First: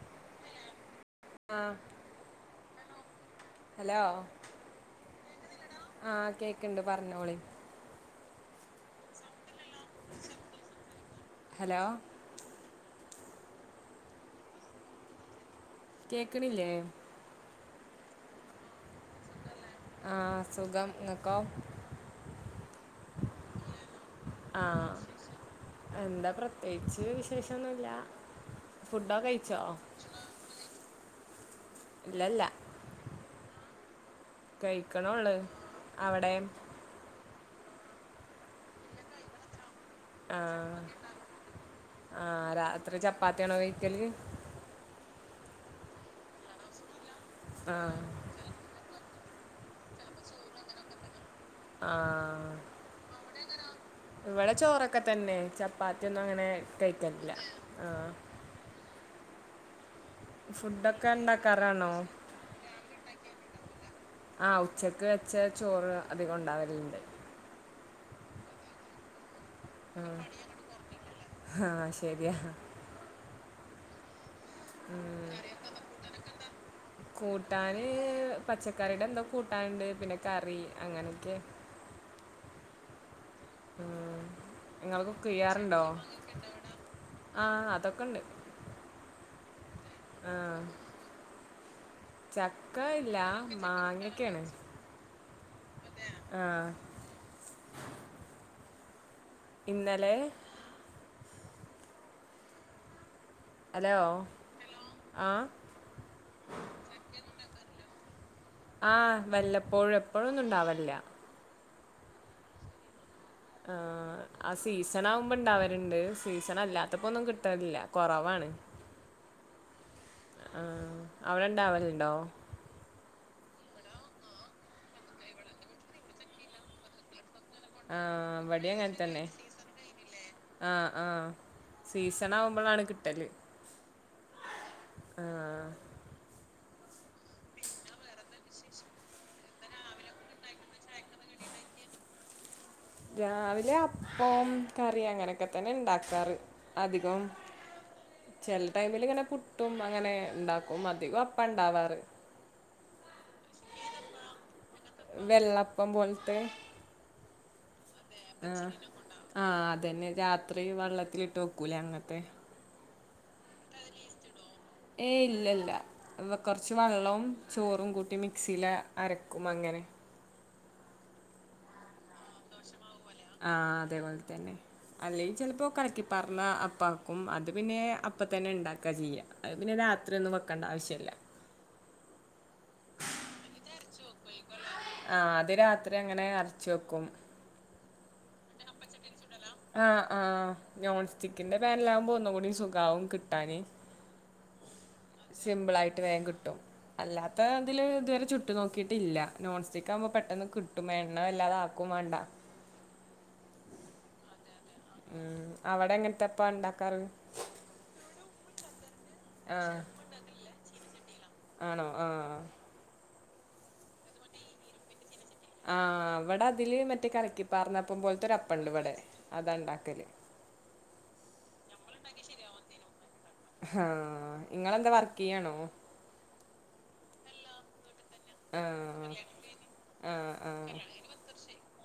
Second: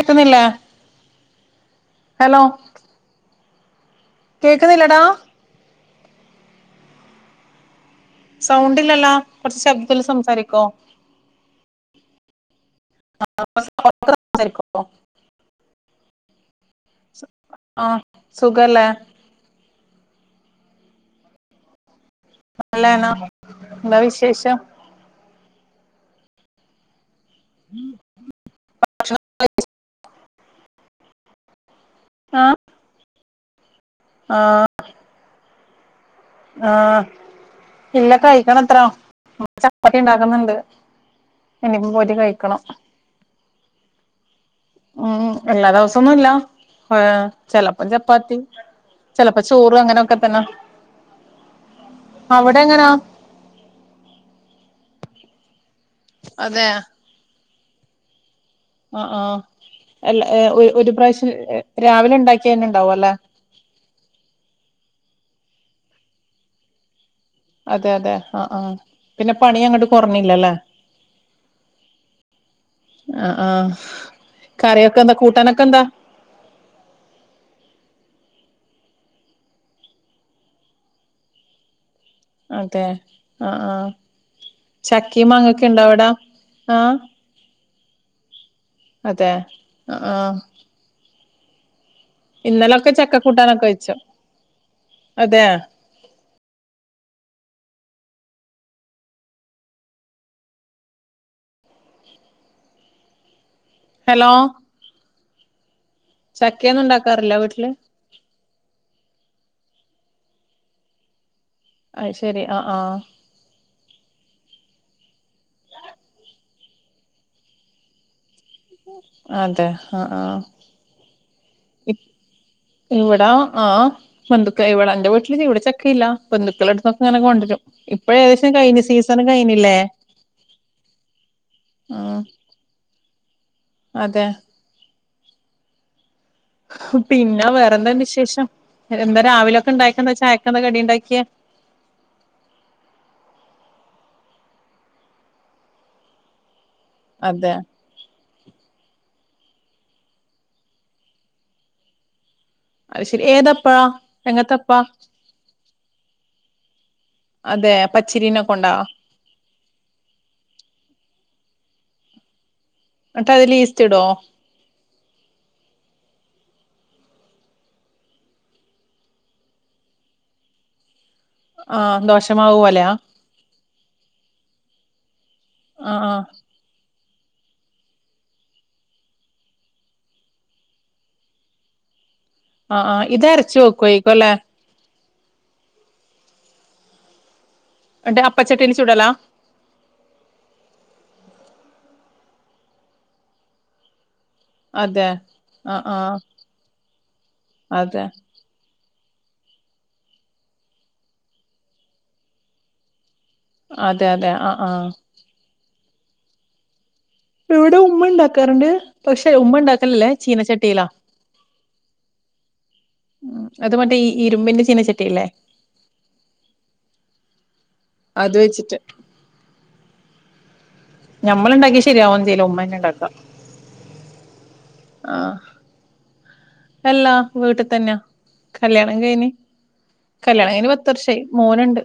കേക്കുന്നില്ലേ ആഹ് hello [unintelligible] hello കേക്കുന്നില്ലടാ ആഹ് കേക്ക്ണ്ട് പറഞ്ഞോളി സൗണ്ടില്ലല്ലോ കുറച്ച് ശബ്ദൽ സംസാരിക്കോ ഹലോ [unintelligible] കേക്ക്ണില്ലേ ആഹ് സുഖല്ലേ ആഹ് സുഖം ങ്ങക്കോ നല്ലാന എന്താ വിശേഷം ആഹ് എന്താ പ്രത്യേകിച്ച് വിശേഷന്നുല്ല ഫുഡോക്കെ കഴിച്ചോ ഇല്ലല്ല ആ ആ കഴിക്കണള്ളു അവിടെയോ ആ ഇല്ല കഴിക്കണത്ര ചപ്പാത്തി ഉണ്ടാക്കുന്നുണ്ട് ആഹ് ഇനിയിപ്പം കൂരി കഴിക്കണം തണ വേയ്ക്കൽ ഉം എല്ലാ ദിവസൊന്നുംല്ല ചെലപ്പം ആഹ് ചപ്പാത്തി ചിലപ്പോ ചോറ് അങ്ങനൊക്കെ തന്നെ ആ അവിടെ എങ്ങനാ ഇവിടെ ചോറൊക്കെ തന്നെ ചപ്പാത്തിന്നും അങ്ങനെ അതെ കഴിക്കറില്ല ആ അ ആ അല്ലഎ ഒ ഒരു ഫുഡൊക്കെ പ്രാവശ്യം ഇണ്ടാക്കാറാണോ രാവിലെ ഉണ്ടാക്കി തന്നെ ഉണ്ടാവും അല്ലെ ആ ഉച്ചക്ക് വെച്ച ചോറ് അധികം ഉണ്ടാവലുണ്ട് അതെ അതെ ആ ആ പിന്നെ പണി അങ്ങോട്ട് കുറഞ്ഞില്ലല്ലേ ആ ശരിയാ അ ആ കറിയൊക്കെ എന്താ കൂട്ടാനൊക്കെ എന്താ കൂട്ടാൻ പച്ചക്കറിയുടെ എന്തോ കൂട്ടാനുണ്ട് പിന്നെ കറി അങ്ങനെയൊക്കെയാ അതെ അ ആ ങ്ങൾ ചെയ്യാറുണ്ടോ ആഹ് ആ അതൊക്കെണ്ട് അതെ അ ആ ചക്ക ഇല്ല കൂട്ടാനൊക്കെ വെച്ചു മാങ്ങൊക്കെയാണ് അതെ ആ ഇന്നലെ ഹലോ ആ ചക്കെന്നും ഉണ്ടാക്കാറില്ല വീട്ടില് അപ്പോഴൊന്നും ഉണ്ടാവെല്ല്യ അയ്ശെരി അ ആ ആ ആ സീസൺ ആകുമ്പോ ഇണ്ടാവല്ണ്ട് സീസൺ അല്ലാത്തപ്പോ ഒന്നും കിട്ടലില്ല കുറവാണ് അതെ അ ആ അവിടെണ്ടാവലുണ്ടോ ആ ബന്ധുക്ക ഇവിടെ എന്റെ വീട്ടില് ഇവിടെ ചക്കയില്ല ബന്ധുക്കളെടുതൊക്കെ ഇങ്ങനെ കൊണ്ടുവരും ഇപ്പഴ് ഏകദേശം കഴിഞ്ഞു സീസൺ കഴിഞ്ഞില്ലേ ആ ആ ആഹ് സീസൺ ആവുമ്പോളാണ് കിട്ടല് അതെ ആ പിന്നെ വേറെന്താ വിശേഷം എന്താ രാവിലൊക്കെ ഉണ്ടാക്കെയെന്താ ചായക്കെന്താ കടിണ്ടാക്ക്യേ? രാവിലെ അപ്പോം കറി അങ്ങനൊക്കെ തന്നെ ഇണ്ടാക്കാറ്. അധികം അതെ ചെല ടൈമില്ങ്ങനെ പുട്ടും അങ്ങനെ ഇണ്ടാക്കും. അധികോം അപ്പാണ്ടാവാറ്. അത് ശരി ഏതപ്പാ എങ്ങത്തപ്പാ? വെള്ളപ്പം പോലത്തെ അതെ പച്ചിരീന കൊണ്ടാ ആഹ് ആഹ് അതന്നെ രാത്രി വെള്ളത്തിലിട്ട് വ ക്കൂലേ അങ്ങത്തെ ന്നട്ട് അതിലീസ്റ്റിടോ? ഏയ് ഇല്ലല്ല കൊറച്ച് വെള്ളവും ചോറും കൂട്ടി മിക്സീല് അരക്കും അങ്ങനെ. ആഹ് ദോശമാവുപോലെ ആഹ് അതേപോലെ തന്നെ അല്ലേങ്കി ചിലപ്പോ ആഹ് കലക്കി ആഹ് പാർന്ന അപ്പാ ക്കും അത് പിന്നെ അപ്പ തന്നെ ഇണ്ടാക്കാ ചെയ്യാ. അത് പിന്നെ രാത്രി ഒന്നും വെക്കേണ്ട ആവശ്യല്ല. ആഹ് ആഹ് ഇത് അരച്ച് വെക്കുവായിരിക്കോല്ലേ? ആ അത് രാത്രി അങ്ങനെ അരച്ച് വെക്കും. അപ്പ ചട്ടീല് ചൂടലാ? ആഹ് ആഹ് നോൺ സ്റ്റിക്കിന്റെ പാനിലാകുമ്പോ ഒന്നും കൂടി സുഖാവും കിട്ടാന് അതെ സിമ്പിൾ ആഹ് ആയിട്ട് ആഹ് വേഗം കിട്ടും. അല്ലാത്ത ഇതില് അതെ ഇതുവരെ ചുട്ട് നോക്കി ട്ടില്ല നോൺസ്റ്റിക്ക് ആവുമ്പോ പെട്ടെന്ന് കിട്ടും. എണ്ണ വല്ലാതെ ആക്കും വേണ്ട. അതെ അതെ ആഹ് ആഹ് അവടെ എങ്ങനത്തപ്പാ ഇണ്ടാക്കാറ്? ഇവടെ ഉമ്മ ഇണ്ടാക്കാറുണ്ട് പക്ഷെ ആ ഉമ്മണ്ടാക്കലില്ലേ ചീനച്ചട്ടീലാ ആഹ് ഉം അത് മറ്റേ ഈ ഇരുമ്പിന്റെ ചീനച്ചട്ടിയില്ലേ ആഹ് ഇവടെ അതില് മറ്റേ കലക്കിപ്പാർന്നപ്പം അത് പോലത്തൊരപ്പംണ്ട് വെച്ചിട്ട് ഇവടെ അതാണ്ടാ ക്കല് ഞമ്മള്ണ്ടാക്കിയാ ശരിയാവൊന്നും ചെയ്യില്ല ഉമ്മന്നെണ്ടാക്കാ ആഹ് ഇങ്ങളെന്താ വർക്കിയ്യാണോ അല്ലാ വീട്ട് തന്നാ കല്യാണം ആഹ് കഴിഞ്ഞ് ആഹ് കല്യാണം കഴിഞ്ഞ് ആഹ് പത്ത് വർഷായി മോന്ണ്ട്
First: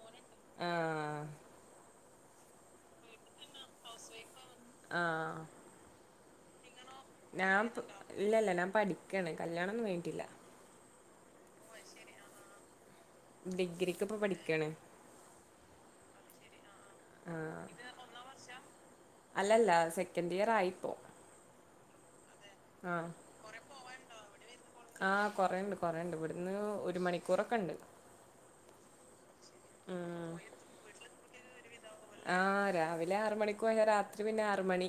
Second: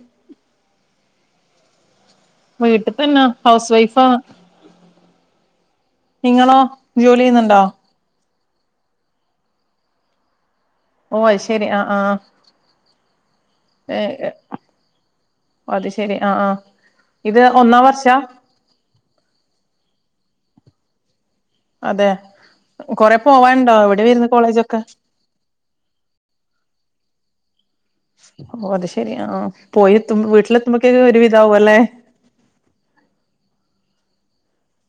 ആഹ് വീട്ടി തന്നാ ഹൗസ് വൈഫാണ് ആഹ് നിങ്ങളോ ജോലി ചെയ്യുന്നുണ്ടോ ഞാപ്പൊ ഇല്ലല്ല ഞാൻ പഠിക്കാണ് കല്ല്യാണൊന്നും കഴിഞ്ഞിട്ടില്ല ഓ അയ് ശരി ആഹ് ആഹ് ആഹ് ഡിഗ്രിക്ക് ഇപ്പൊ പഠിക്കാണ് ഓ അത് ശെരി ആഹ് ആഹ് ഇത് ആഹ് ഒന്നാം വർഷാ അല്ലല്ല സെക്കൻഡ് ഇയർ ആയി അതെ ആഹ് കൊറെ പോവാനുണ്ടോ എവിടെ വരുന്നു കോളേജൊക്കെ ആഹ് കൊറെണ്ട് കൊറെണ്ട് ഇവിടുന്ന് ഒരു മണിക്കൂറൊക്കെ ഉണ്ട് ഓ അത് ശെരി ആ ആ പോയെത്തുമ്പോ ഉം വീട്ടിലെത്തുമ്പക്കിന് ഒരുവിധാവോല്ലേ ആഹ് രാവിലെ ആറ് മണിക്ക് പോയാ രാത്രി പിന്നെ ആറ് മണി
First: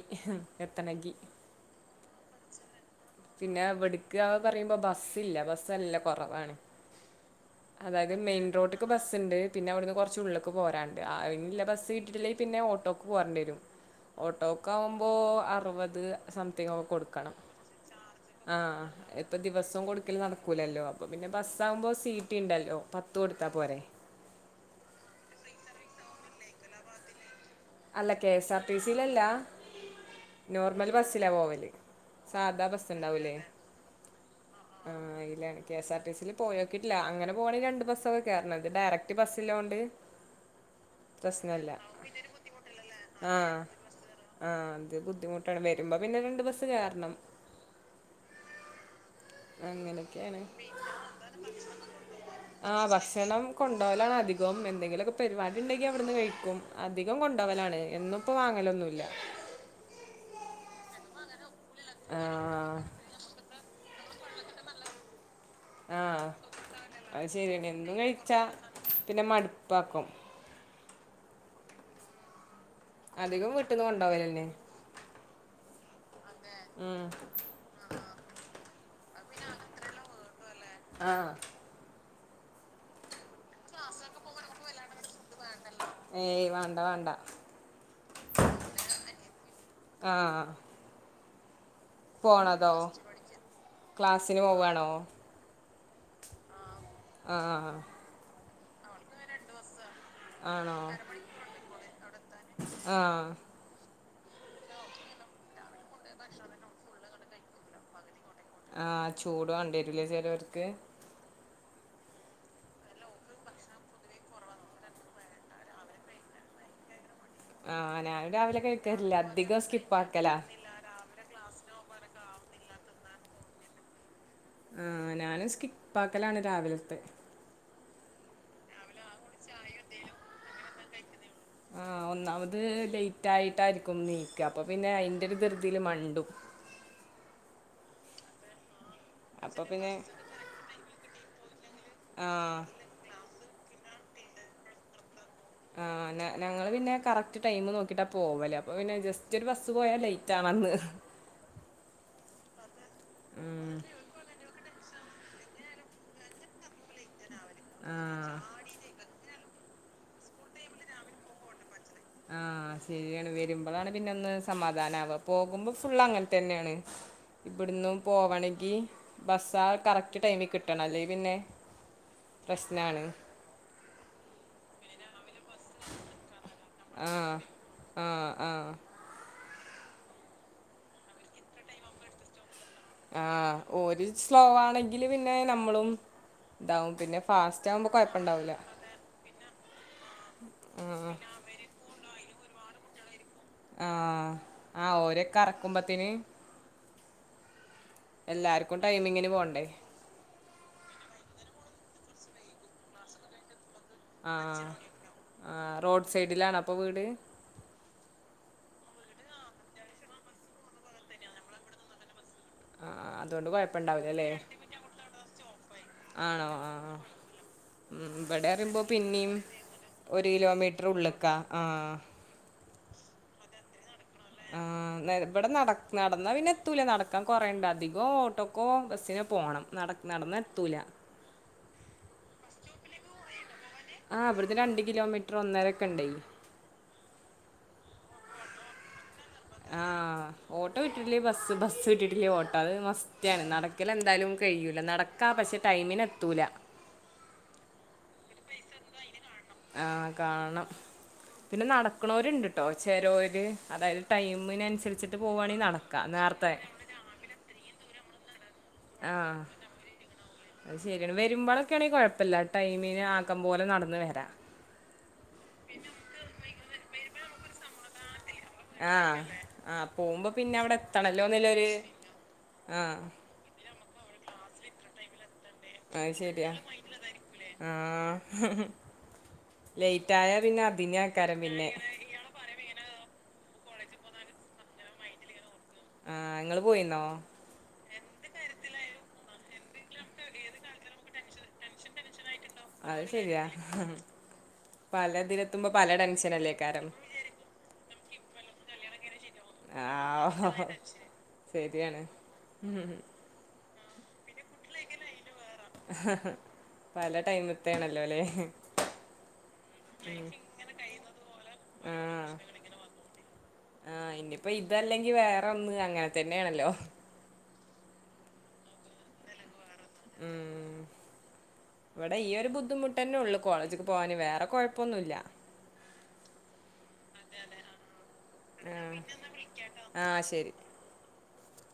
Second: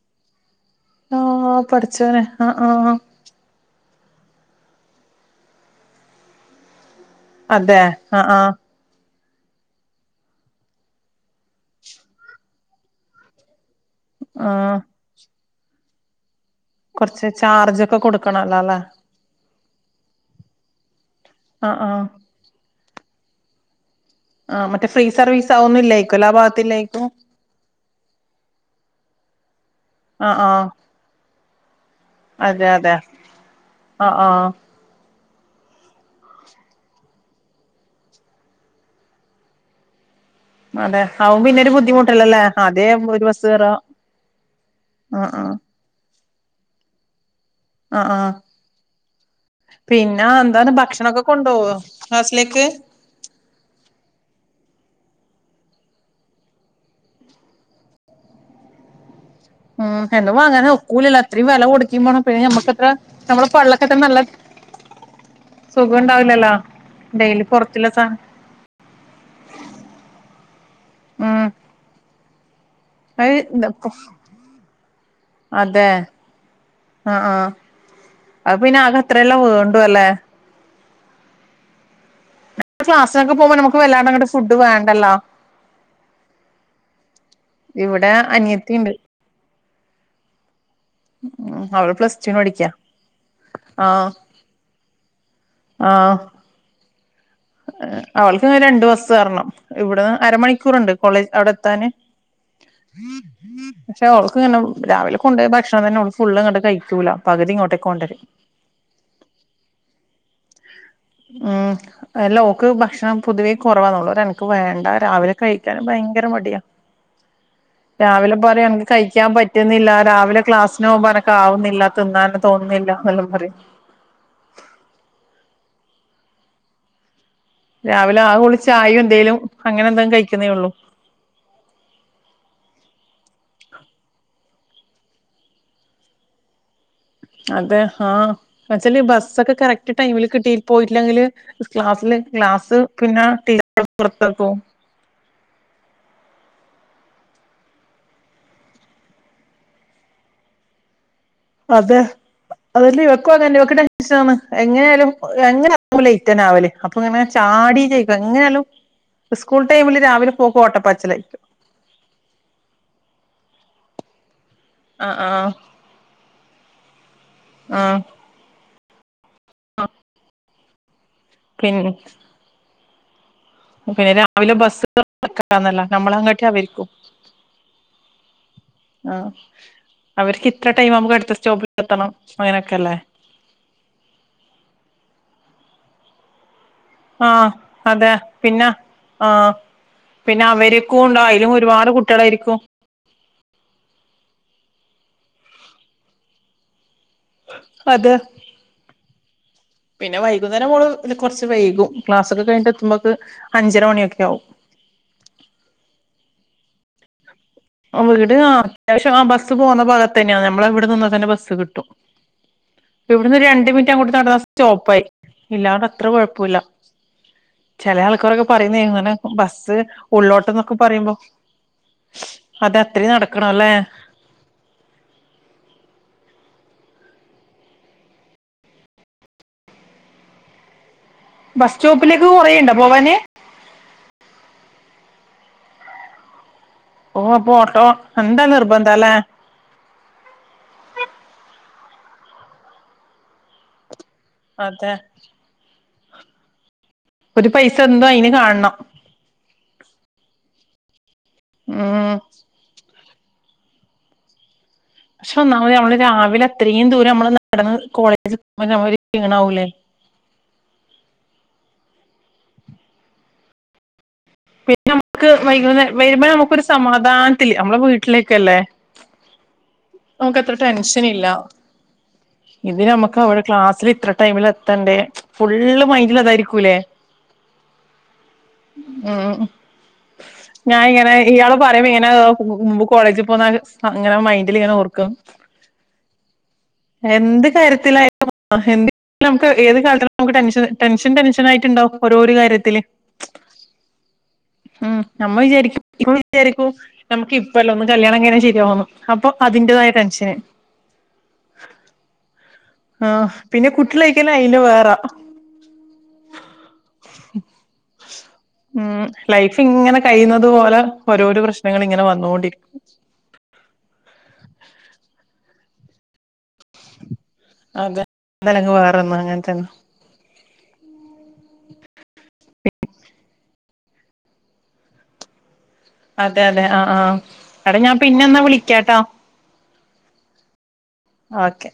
എത്തണങ്കി ആഹ് പഠച്ചോനെ ആഹ് ആഹ് പിന്നെ ഇവിടുക്ക്‌ അഅ് പറയുമ്പോ ബസ്സില്ല ബസ്സല്ല കുറവാണ് അതെ ആഹ് ആഹ് ണ്ട് പിന്നെ അവിടുന്ന് കുറച്ച് ഉള്ളിക്ക്‌ പോരാണ്ട് ആഹ് അയിനില്ല ബസ് കിട്ടിട്ടില്ലെങ്കി പിന്നെ ഓട്ടോക്ക് പോരണ്ടേരും ആഹ് ഓട്ടോക്കാവുമ്പോ അറുപത് സംതിങ് ഒക്കെ കൊറച്ച് കൊടുക്കണം ചാർജൊക്കെ ആ ആ കൊടുക്കണല്ലോ അല്ലേ ഇപ്പൊ ദിവസം കൊടുക്കല് നടക്കൂലല്ലോ അപ്പൊ പിന്നെ ആഹ് ബസ്സാവുമ്പോ ആഹ് സി ടിണ്ട ല്ലോ പത്തു കൊടുത്താ പോരെ ആ മറ്റേ ഫ്രീ സർവീസ് ആവുന്നില്ലേക്കും എല്ലാ ഭാഗത്തില്ലേക്കും അല്ല കെ എസ് ആർ ടി സിലല്ല ആ ആ നോർമൽ ബസ്സിലാ പോവല് സാദാ അതെ അതെ ബസ്സുണ്ടാവൂല്ലേ ആ ആ ല്ല കെ എസ് ആർ ടിസിൽ പോയോക്കിട്ടില്ല അങ്ങനെ പോകണങ്കിൽ രണ്ട് ബസൊക്കെ കേയറണംഇത് ഡയറക്റ്റ് ബസ്സിലോണ്ട് അതെ ആവും പിന്നെരു ബുദ്ധിമുട്ടല്ലെല്ലേ ആഹ ആഹ അത് ആ ആ ബുദ്ധിമുട്ടാണ് വരുമ്പോ ന്നെ രണ്ട് ബസ്സ് കേറണം ആഹ ആഹ പിന്നെ അങ്ങനെയൊക്കെയാണ് എന്താണ് ഭക്ഷണൊക്കെ കൊണ്ടോവോ ഹസ ആ ഭസ്സണം കൊണ്ടോവലാണ് അധികം എന്തെങ്കിലുംക്കെ പരിപാടി ഉണ്ടെങ്കി അവിടുന്ന് കഴിക്കും അധികം കൊണ്ടവലാണ് എന്നും ഇപ്പോ വാങ്ങലൊന്നുല്ല ഉം എന്നും വാങ്ങാനൊക്കൂലലോ അ ത്രീം വെല കൊടുക്കെ വേണം ആഹ് ഞമ്മക്കത്ര ഞമ്മളെ പള്ളക്കത്ര നല്ല സുഖം ആഹ് ഉണ്ടാവൂലല്ലോ അത് ശെരിഎന്നേണ് എന്നും കഴിച്ചാ പിന്നെ മടുപ്പാക്കും ഉം അധികം അത് വീട്ട്ന്ന് കൊണ്ടോവലെന്നെ അതെ ആഹ ആഹ് അ പിന്നെ ആക അത്രയല്ലെ വേണ്ടൂ അല്ലേ ആഹ ഇപ്പൊ ക്ലാസി നോക്കെ പോകുമ്പോ നമുക്ക് വല്ലാണ്ട അങ്ങട്ട് ഫുഡ് വേണ്ടല്ലോ ഏയ് വാണ്ട വാണ്ട. ഇവിടെ അനിയത്തിണ്ട് ആഹ് ം. അവള് പ്ലസ്ട്ടറ്റുന് പടിക്കാ പോണതോ ആ. ക്ലാസ്സിന് പോവാണോ ആഹ് ആഹഹാ. രണ്ടുബസ്സ് കേറണം. ഇവിടെന്ന് ആണോ അരമണിക്കൂർണ്ട് കോളേജ് അവിടെത്താന്. ആഹ് പക്ഷെ ഓൾക്ക് ഇങ്ങനെ രാവിലെ കൊണ്ടോയ ഭക്ഷണം തന്നെ ഫുള് ഇങ്ങണ്ട് കഴിക്കൂല്ല പകുതി ഇങ്ങോട്ടേക്ക് കൊണ്ട രും. ആ ചൂട് വാണ്ടിരുല്ലേ ചെ ലോര്ക്ക്. ആ അല്ല ഓൾക്ക് ഭക്ഷണം പൊതുവെ കോറവാള്ളൂന്നോള്ളു ഓള് പറിം എനക്ക് വേണ്ട രാവിലെ കഴിക്കാനും ഭയങ്കര മടിയാ. ആഹ് ഞാനും രാവിലെ പറയാ എനിക്ക് കഴിക്കാറില്ല കഴിക്കാൻ അധികം പറ്റുന്നില്ല സ്കിപ്പാക്കലാ രാവിലെ ക്ലാസ്സിന് പോകുമ്പോ ആവുന്നില്ല തിന്നാന തോന്നുന്നില്ല എന്നെല്ലാം പറിം. ആ ഞാനും സ്കിപ്പാക്കലാണ് രാവിലത്തെ. രാവിലെ ആക ഓള് ചായയും എന്തേലും അങ്ങനെ എന്തെങ്കിലും കഴിക്കുന്നേ ഉള്ളൂ. ആ. ഒന്നാമത് ലേറ്റ് ആയിട്ടായിരിക്കും നീക്ക അപ്പൊ പിന്നെ അയിന്റെ രു ത്ർതീൽ മണ്ടും. അതെ ആ. വെച്ചാല് ബസ്സൊക്കെ അപ്പൊ പിന്നെ കറക്റ്റ് ടൈമില് കിട്ടി പോയിട്ടില്ലെങ്കിൽ ക്ലാസ്സില് ആഹ് ക്ലാസ് പിന്നെ. [unintelligible] പുർത്താക്കും. ആ ഞങ്ങള്ൾ പിന്നെ കറക്റ്റ് ടൈം നോക്കിട്ടാ പോവല് അപ്പൊ പിന്നെ ജസ്റ്റ് ഒരു ബസ്സ് പോയാൽ ലേറ്റ് ആണ്. അന്ന്. അതെ അതെല്ല ഇവക്കുഅതെന്നെ ഉം [unintelligible] എങ്ങനെ എങ്ങനയാലും ലെയ്റ്റന്നാവൽ അപ്പൊ ഇങ്ങനെ ചാടി ചെയ്ത ആഹ് എങ്ങനെയാലും സ്കൂൾ ടൈമില് രാവിലെ പോക് ഓട്ടപ്പാച്ല്. ആ ശരിയാണ് വരുമ്പോളാണ് പിന്നെ ഒന്ന് സമാധാനവ ആഹ് ആഹ് പോകുമ്പോ ഫുള്ള അങ്ങ തന്നെയാണ് ഇവിടന്നും ആഹ് പോണെങ്കിൽ ബസ്സാ കറക്റ്റ് ടൈമ് കിട്ടണം അല്ലെ പിന്നെ പിന്നെ പ്രശ്നാണ്. പിന്നെ രാവിലെ ബസ്സ ക്കന്നല്ല നമ്മളങ്ങട്ടവരിക്കും ആഹ് ആഹ് ആഹ് ആ അവർക്ക് ഇത്ര ടൈം അമക്കട്ത്ത സ്റ്റോപ്പിലെത്തണം അങ്ങനെ ആ ഓരു സ്ളോവാണെങ്കില് പിന്നെ നമ്മളും ഇതാവും പിന്നെ ആ ഫാസ്റ്റ് ആവുമ്പോ അതെ കൊഴപ്പണ്ടാവൂല പിന്ന ആ പിന്നെ അവര്ക്കുണ്ട ആയ്ലും ഒരുപാട് കുട്ട്യാളാരിക്കും ആ ആ ഓരക്കറക്കുമ്പത്തിന് [inaudible] എല്ലാർക്കും ടൈമിങ്ങിന് പോണ്ടേ? പിന്നെ വൈകുന്നേരം മോള് കുറച്ച് വൈകും ക്ലാസ് ഒക്കെ കഴിഞ്ഞട്ട് എത്തുമ്പോക്ക് അഞ്ചര മണിയൊക്കെ ആ ആവും ആ റോഡ് സൈഡിലാണപ്പൊ വീട്? വീട് ആ അത്യാവശ്യം ആ ബസ്സ് പോകുന്ന ഭാഗത്ത് തന്നെയ നമ്മളെവിടെ നിന്ന തന്നെ ബസ്സ് കിട്ടും. ആഹ് ഇവിടന്ന് ഒരു അതുകൊണ്ട് രണ്ട് മിനിറ്റ് അങ്ങോട്ട് കൊഴപ്പണ്ടാവൂലല്ലേ നടന്ന സ്റ്റോപ്പായി. ഇല്ലാതത്ര ആണോ കൊഴപ്പുല്ല. ആ ആ ചില ഉം ആൾക്കാരൊക്കെ ഇവിടെ പറയുമ്പോ പറയുന്നനെ പിന്നിം ബസ്സ് ഒരു ഉള്ളോട്ടന്നൊക്കെ കിലോമീറ്റർ പറയുമ്പോ ഉള്ള്ക്കാ ആ അതെ അത്രീം നടക്കണല്ലേ. ആ ഇവിടെ നട നടന്നാ പിന്നെ എത്തൂല നടക്കാൻ കൊറേണ്ട് അധികോ ഓട്ടോക്കോ ബസ്സിനോ പോണം നട് നടന്നെത്തൂല. ബസ്സ്റ്റോപ്പിലേക്ക് കൊറേയ്ണ്ടൊ പോവാന്. ആ വിടുന്ന് രണ്ട് കിലോമീറ്റർ ഒന്നരൊക്കെണ്ടയ്. ഓ അപോട്ടോ എന്തായാലും നിർബന്ധല്ലേ? ആ ഓട്ടോ കിട്ടീട്ടില്ലേ ബസ്സ്, ബസ്സ് കിട്ടീട്ടില്ലേ ഓട്ടോ അത് മസ്റ്റാണ്. നടക്കലെൻ ന്താലും കയ്യൂല അതെ നടക്കാ പക്ഷെ ടൈമ്നെത്തൂല. ഒരു പൈസ ന്തോ അയിന് കാണണം ആ കാണം പിന്നെ ഉം നടക്ക്ണോര്ണ്ട്ട്ടോ ചെരോര് അതായത് ടൈമിനൻസ് പക്ഷെ ഒന്നാമതി നമ്മള് രാവിലെ അത്രീം ദൂരം നമ്മള് നടന്ന് കോളേജ് ആ അത് ശരിയാണ് വരുമ്പള് ക്കാണെ കൊഴപ്പല്ല ടൈമിന് ആക്കം പോലെ നടന്നന്ന് വരാ. പിന്നെ നമ്മുക്ക് വൈകുന്നേ വരുമ്പോ നമുക്കൊരു സമാധാനത്തില് അമ്മളെ വീട്ടിലേ ആ ആ പോകുമ്പോ പിന്നെ അവിടെത്തണല്ലോന്ന്ല്ലര് ഇിത് നമക്ക അവടെ ക്ലാസ്ലിലിത്ര ടൈമില് എത്തണ്ടേ? ഫുള്ള് അത് മൈൻഡിൽ ശരിയാ അതായിരിക്കൂലേ ആ മ് ഞാ ഇങ്ങനെ അതിനേക്കാരം ഇയാള് പിന്നെ പറയമ്പങ്ങനെ കോളേജ് ങ്ങളെ മൈന്റ്ല്ങ്ങനെ ഓർക്കും ആഹ് ഇങ്ങള് പോയിന്നോ എന്ത് കാര്യത്തിലാ [unintelligible] ഏത് കാലത്തായാലും ടെൻഷൻ ടെൻഷൻ ടെൻഷനായിട്ട് ഇണ്ടാവും ഓരോര് കാര്യ അത് ശെരിയാ. ഉം നമ്മൾ വിചാരിക്കും വിചാരിക്കൂ ടെൻഷനല്ലേക്കാരം നമുക്ക് ഇപ്പല്ല ഒന്ന് കല്യാണം കൈഞ്ഞ ശരിയാവൂന്ന്. അപ്പൊ അതിന്റെതായ ടെൻഷന്. ആഹ് ശരിയാണ് ആ പിന്നെ കുട്ട്യളായിക്കയിഞ്ഞ അയിന് വേറ. പല ടൈമ്ത്തേണല്ലോലെ? ഉം ലൈഫ്ങ്ങനെ കഴിയുന്നത് പോലെ ഓരോരൊ പ്ര ശ്നങ്ങളിങ്ങനെ വന്നോണ്ടിരിക്കു. ആ ഇനിപ്പൊ ഇതല്ലെങ്കി വേറൊന്ന് അങ്ങനെ തന്നേണല്ലോ. അതെ. ഒന്നല്ലങ്കി വേറൊന്ന് അങ്ങൻതന്നെ. ഉം. ഇവടെ ഈ ഒരു ബുദ്ധിമുട്ടന്നെള്ളു. കോളേജ്ക്ക് പോവാന്. വേറെ കൊയപ്പൊന്നുല്ല. അതെ അതെ അ ആ എട ഞാൻ പിന്നെന്നാ വിളിക്കാട്ടാ ആ ശരി ഓക്കെ